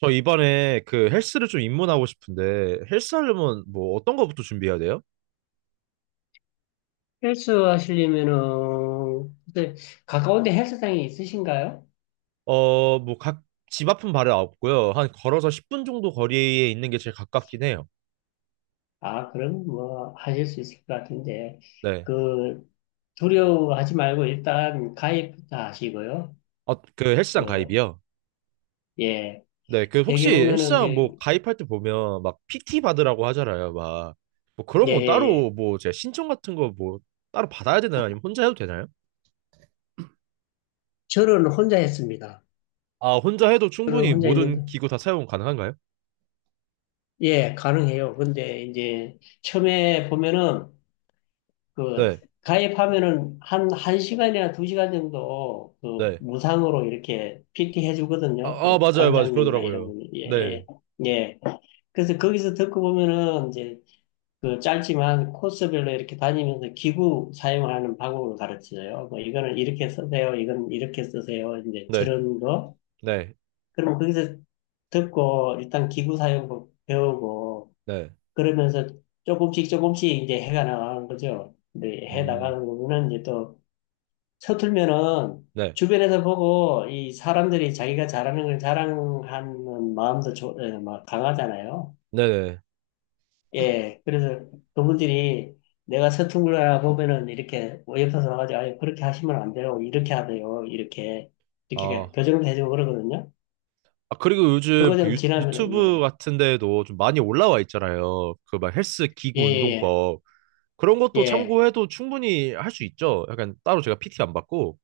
저 이번에 그 헬스를 좀 입문하고 싶은데 헬스 하려면 뭐 어떤 거부터 준비해야 돼요? 헬스 하시려면은, 근데 가까운데 헬스장이 있으신가요? 어, 뭐 각 집 앞은 바로 없고요. 한 걸어서 10분 정도 거리에 있는 게 제일 가깝긴 해요. 아, 그럼 뭐 하실 수 있을 것 같은데, 네. 그, 두려워하지 말고 일단 가입부터 하시고요. 어, 그 헬스장 그, 가입이요? 예. 네. 그 되게 혹시 보면은 헬스장 이제, 뭐 가입할 때 보면 막 PT 받으라고 하잖아요. 막 뭐 그런 예, 건 예, 따로 예. 뭐 제가 신청 같은 거 뭐 따로 받아야 되나요? 아니면 혼자 해도 되나요? 저는 혼자 했습니다. 아, 혼자 해도 저는 충분히 혼자 모든 했는데, 기구 다 사용 가능한가요? 예, 가능해요. 근데 이제 처음에 보면은 그 네. 가입하면은 한 시간이나 두 시간 정도 그 네. 무상으로 이렇게 PT 아, 해주거든요. 아 그 맞아요. 맞아요. 관장님이나 이런 그러더라고요. 분이. 네. 예, 예. 예. 그래서 거기서 듣고 보면은 이제 그 짧지만 코스별로 이렇게 다니면서 기구 사용하는 방법을 가르쳐줘요. 뭐 이거는 이렇게 쓰세요. 이건 이렇게 쓰세요. 이제 네. 저런 거. 네, 그러면 거기서 듣고 일단 기구 사용법 배우고 네, 그러면서 조금씩 조금씩 이제 해가 나가는 거죠. 근데 해 음, 나가는 거는 이제 또 서툴면은 네, 주변에서 보고 이 사람들이 자기가 잘하는 걸 자랑하는 마음도 막 강하잖아요. 네네. 예, 그래서 그분들이 내가 서툰 거라 보면은 이렇게 옆에서 와가지고 아, 그렇게 하시면 안 돼요. 이렇게 하세요. 이렇게 이렇게 아, 교정을 해주고 그러거든요. 아 그리고 요즘 그거 그 좀 유, 지나면은 유튜브 예, 같은 데에도 좀 많이 올라와 있잖아요. 그 막 헬스 기구 예, 운동법 그런 예, 것도 예. 예. 참고해도 충분히 할 수 있죠. 약간 따로 제가 PT 안 받고.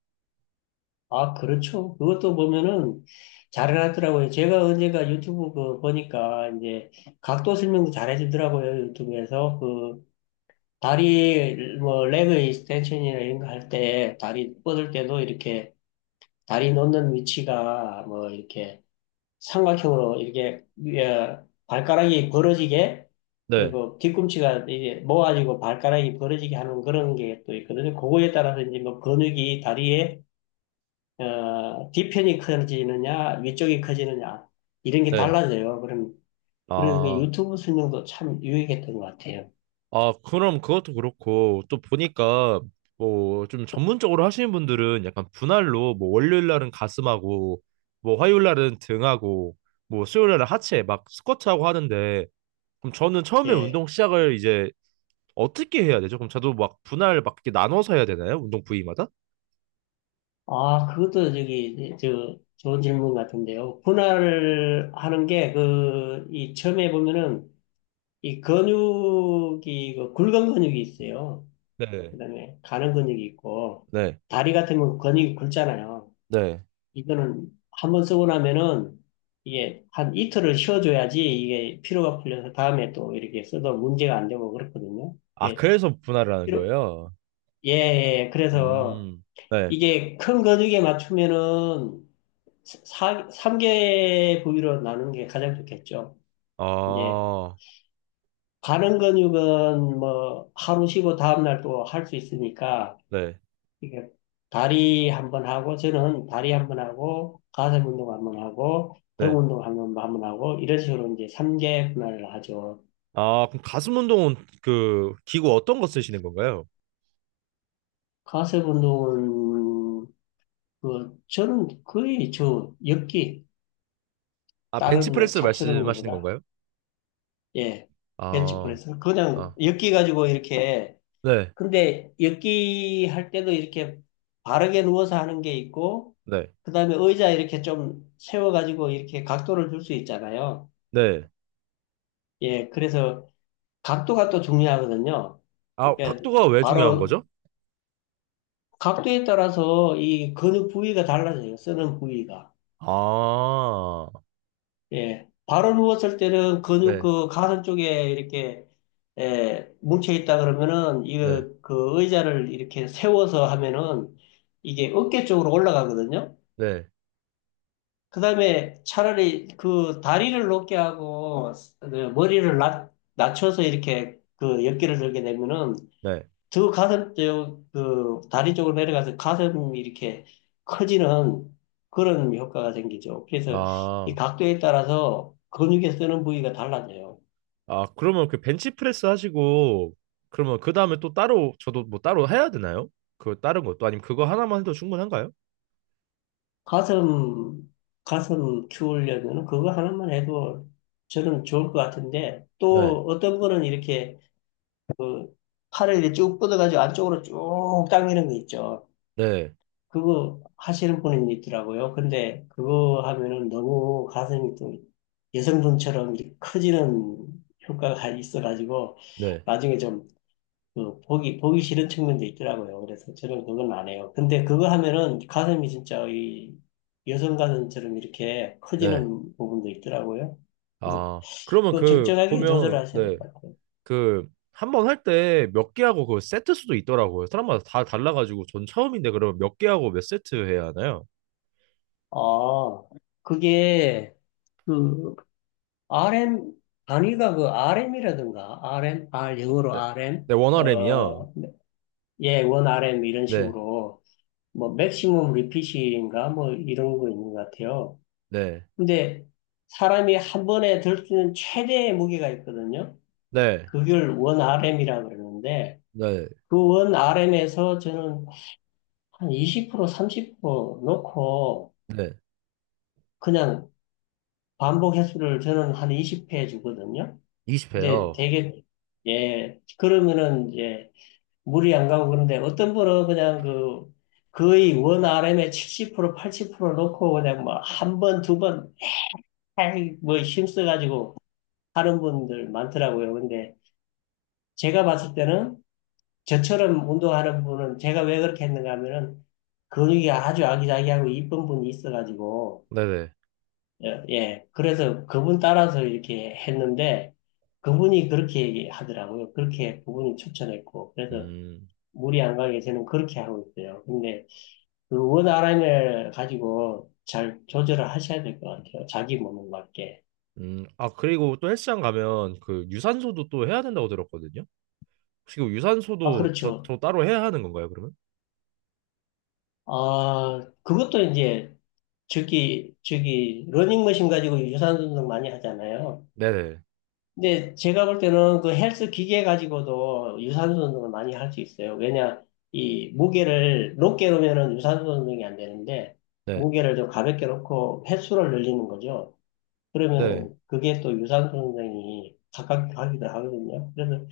아, 그렇죠. 그것도 보면은 잘해놨더라고요. 제가 언젠가 유튜브 그 보니까 이제 각도 설명도 잘해주더라고요. 유튜브에서 그 다리 뭐 레그 익스텐션이나 이런 거 할 때 다리 뻗을 때도 이렇게 다리 놓는 위치가 뭐 이렇게 삼각형으로 이렇게 위에 발가락이 벌어지게 네, 그리고 뒤꿈치가 이제 모아지고 발가락이 벌어지게 하는 그런 게 또 있거든요. 그거에 따라서 이제 뭐 근육이 다리에 뒤편이 커지느냐, 위쪽이 커지느냐, 이런 게 네. 달라져요. 그럼, 그래서 그 아, 유튜브 설명도 참 유익했던 것 같아요. 아 그럼 그것도 그렇고 또 보니까 뭐 좀 전문적으로 하시는 분들은 약간 분할로 뭐 월요일 날은 가슴하고 뭐 화요일 날은 등하고 뭐 수요일 날은 하체 막 스쿼트하고 하는데. 그럼 저는 처음에 예. 운동 시작을 이제 어떻게 해야 되죠? 그럼 저도 막 분할 막 이렇게 나눠서 해야 되나요? 운동 부위마다? 아, 그것도 저기, 저, 좋은 질문 같은데요. 분할을 하는 게, 그, 이, 처음에 보면은, 이 근육이, 그 굵은 근육이 있어요. 네. 그 다음에 가는 근육이 있고, 네, 다리 같은 면 근육이 굵잖아요. 네. 이거는 한번 쓰고 나면은 이게 한 이틀을 쉬어줘야지 이게 피로가 풀려서 다음에 또 이렇게 써도 문제가 안 되고 그렇거든요. 아, 네. 그래서 분할을 하는 피로- 거예요? 예, 예. 그래서 음, 네. 이게 큰 근육에 맞추면은 3개 부위로 나누는 게 가장 좋겠죠. 이제 아, 가는 근육은 뭐 하루 쉬고 다음날 또 할 수 있으니까 네, 이게 다리 한 번 하고 저는 다리 한 번 하고 가슴 운동 한 번 하고 등 네. 운동 한 번 한 번 하고 이런 식으로 이제 삼개 분할을 하죠. 아, 그럼 가슴 운동은 그 기구 어떤 거 쓰시는 건가요? 가슴 운동은 그 저는 거의 저 엮기 아, 다른 뭐 벤치프레스 잡스러운 말씀하시는 거보다 건가요? 예, 아, 벤치프레스 그냥 아, 엮기 가지고 이렇게 네, 근데 엮기 할 때도 이렇게 바르게 누워서 하는 게 있고 네, 그다음에 의자 이렇게 좀 세워 가지고 이렇게 각도를 줄 수 있잖아요. 네. 예, 그래서 각도가 또 중요하거든요. 아, 그러니까 각도가 왜 중요한 바로 거죠? 각도에 따라서 이 근육 부위가 달라져요. 쓰는 부위가. 아, 예. 바로 누웠을 때는 근육 네, 그 가슴 쪽에 이렇게 예, 뭉쳐 있다 그러면은 네, 이거 그 의자를 이렇게 세워서 하면은 이게 어깨 쪽으로 올라가거든요. 네, 그다음에 차라리 그 다리를 높게 하고 그 머리를 낮춰서 이렇게 그 어깨를 들게 되면은 네. 저 가슴, 저, 그, 다리 쪽으로 내려가서 가슴이 이렇게 커지는 그런 효과가 생기죠. 그래서 이 아, 각도에 따라서 근육에 쓰는 부위가 달라져요. 아, 그러면 그 벤치프레스 하시고, 그러면 그 다음에 또 따로, 저도 뭐 따로 해야 되나요? 그 다른 것도, 아니면 그거 하나만 해도 충분한가요? 가슴, 가슴 키우려면 그거 하나만 해도 저는 좋을 것 같은데 네, 또 어떤 거는 이렇게 팔을 이렇게 쭉 뻗어가지고 안쪽으로 쭉 당기는 거 있죠. 네, 그거 하시는 분이 있더라고요. 근데 그거 하면은 너무 가슴이 또 여성분처럼 이렇게 커지는 효과가 있어가지고 네, 나중에 좀그 보기 싫은 측면도 있더라고요. 그래서 저는 그건 안 해요. 근데 그거 하면은 가슴이 진짜 이 여성 가슴처럼 이렇게 네. 커지는 부분도 있더라고요. 그래서 아, 그러면 또 그, 적절하게 보면, 조절하셔야 네, 될 것 같아요. 그, 한 번 할 때 몇 개 하고 그 세트 수도 있더라고요. 사람마다 다 달라가지고, 전 처음인데 그러면 몇 개 하고 몇 세트 해야 하나요? 아, 그게 그 RM 단위가 그 RM이라든가 RM, R, 영어로 네, RM, 네, 원어램이요. 예, 원 RM 이런 네, 식으로 뭐 맥시멈 리핏인가 뭐 이런 거 있는 것 같아요. 네, 근데 사람이 한 번에 들 수 있는 최대의 무게가 있거든요. 네, 그걸 원 RM이라고 그러는데 네, 그 원 RM에서 저는 한 20% 30% 놓고 네. 그냥 반복 횟수를 저는 한 20회 주거든요. 근데 20회요. 되게 예, 그러면은 이제 물이 안 가고. 그런데 어떤 분은 그냥 그 거의 원 r m 에70% 80% 놓고 그냥 뭐 한 번, 두 번, 뭐 힘써가지고 하는 분들 많더라고요. 근데 제가 봤을 때는 저처럼 운동하는 분은 제가 왜 그렇게 했는가 하면은 근육이 아주 아기자기하고 이쁜 분이 있어가지고 네네. 예, 예. 그래서 그분 따라서 이렇게 했는데 그분이 그렇게 얘기하더라고요. 그렇게 그분이 추천했고 그래서 음. 물이 안 가게 저는 그렇게 하고 있어요. 근데 그 원하인을 가지고 잘 조절을 하셔야 될 것 같아요. 자기 몸에 맞게. 아, 그리고 또 헬스장 가면 그 유산소도 또 해야 된다고 들었거든요. 혹시 그 아, 유산소도 저, 그렇죠. 저 따로 해야 하는 건가요, 그러면? 아, 그것도 이제 저기, 러닝머신 가지고 유산소 운동 많이 하잖아요. 네네. 근데 제가 볼 때는 그 헬스 기계 가지고도 유산소 운동을 많이 할 수 있어요. 왜냐, 이 무게를 높게 놓으면은 유산소 운동이 안 되는데, 네. 무게를 좀 가볍게 놓고 횟수를 늘리는 거죠. 네. 그러면은 그게 또 유산소 운동이 가깝게 하기도 하거든요. 그래서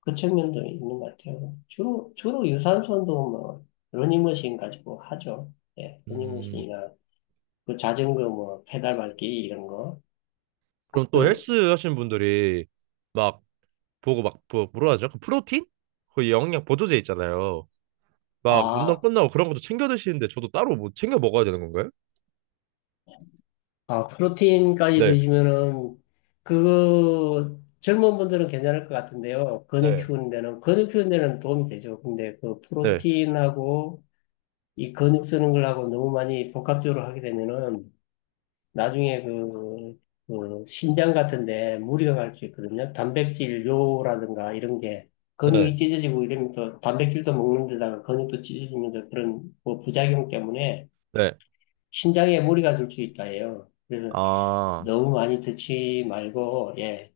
그 측면도 있는 것 같아요. 주로 유산소 운동은 뭐, 러닝머신 가지고 하죠. 예, 음, 러닝머신이나, 그 자전거 뭐, 페달 밟기 이런 거. 그럼 또 그, 헬스 하시는 분들이 막 보고 막 뭐라 하죠? 그 프로틴? 그 영양 보조제 있잖아요. 막 운동 아, 끝나고 그런 것도 챙겨 드시는데 저도 따로 뭐 챙겨 먹어야 되는 건가요? 아, 프로틴까지 네. 드시면은, 그거, 젊은 분들은 괜찮을 것 같은데요. 근육 네. 키우는 데는, 근육 키우는 데는 도움이 되죠. 근데 그 네. 프로틴하고 이 근육 쓰는 걸하고 너무 많이 복합적으로 하게 되면은, 나중에 그, 그 심장 같은데 무리가 갈 수 있거든요. 단백질료라든가 이런 게 근육이 네. 찢어지고 이러면서 단백질도 먹는 데다가 근육도 찢어지면서 그런 뭐 부작용 때문에 네. 신장에 무리가 들 수 있다 해요. 그래서 아, 너무 많이 드지 말고 예,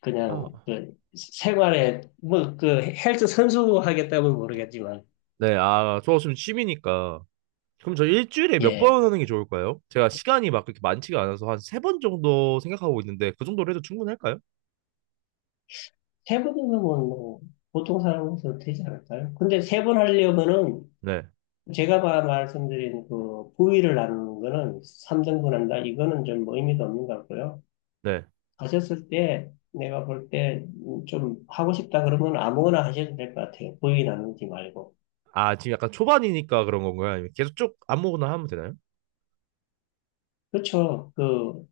그냥 아. 그 생활에 뭐 그 헬스 선수 하겠다면 모르겠지만 네. 아, 저 지금 취미니까. 그럼 저 일주일에 몇 예, 번 하는 게 좋을까요? 제가 시간이 막 그렇게 많지가 않아서 한 세 번 정도 생각하고 있는데 그 정도로 해도 충분할까요? 세 번이면 뭐 보통 사람으로서 되지 않을까요? 근데 세 번 하려면은 네, 말씀드린 그 부위를 나누는 거는 3등 분한다. 이거는 좀 뭐 의미가 없는 것 같고요. 네. 하셨을 때 내가 볼 때 좀 하고 싶다 그러면 아무거나 하셔도 될 것 같아요. 부위 나누지 말고. 아, 지금 약간 초반이니까 그런 건가요? 아니면 계속 쭉 아무거나 하면 되나요? 그렇죠. 그,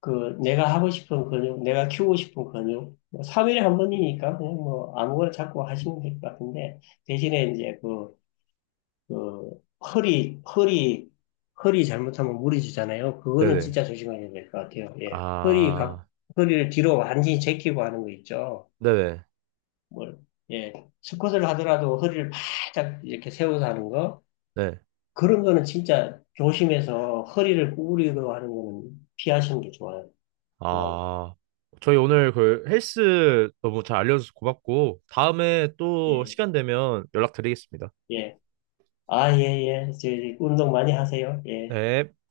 그 내가 하고 싶은 근육, 내가 키우고 싶은 근육. 삼일에 한 번이니까 그냥 뭐 아무거나 자꾸 하시면 될 것 같은데 대신에 이제 그 그 허리 허리 허리 잘못하면 무리지잖아요. 그거는 네네. 진짜 조심해야 될 것 같아요. 예, 허리 각 아, 허리를 뒤로 완전히 제키고 하는 거 있죠. 네네. 뭘 예, 스쿼트를 하더라도 허리를 바짝 이렇게 세워서 하는 거 네. 그런 거는 진짜 조심해서 허리를 구부리고 하는 거는 피하시는 게 좋아요. 정말 아, 저희 오늘 그 헬스 너무 잘 알려줘서 고맙고 다음에 또 예, 시간 되면 연락드리겠습니다. 예. 아, 예, 예. 저, 운동 많이 하세요. 예. 네.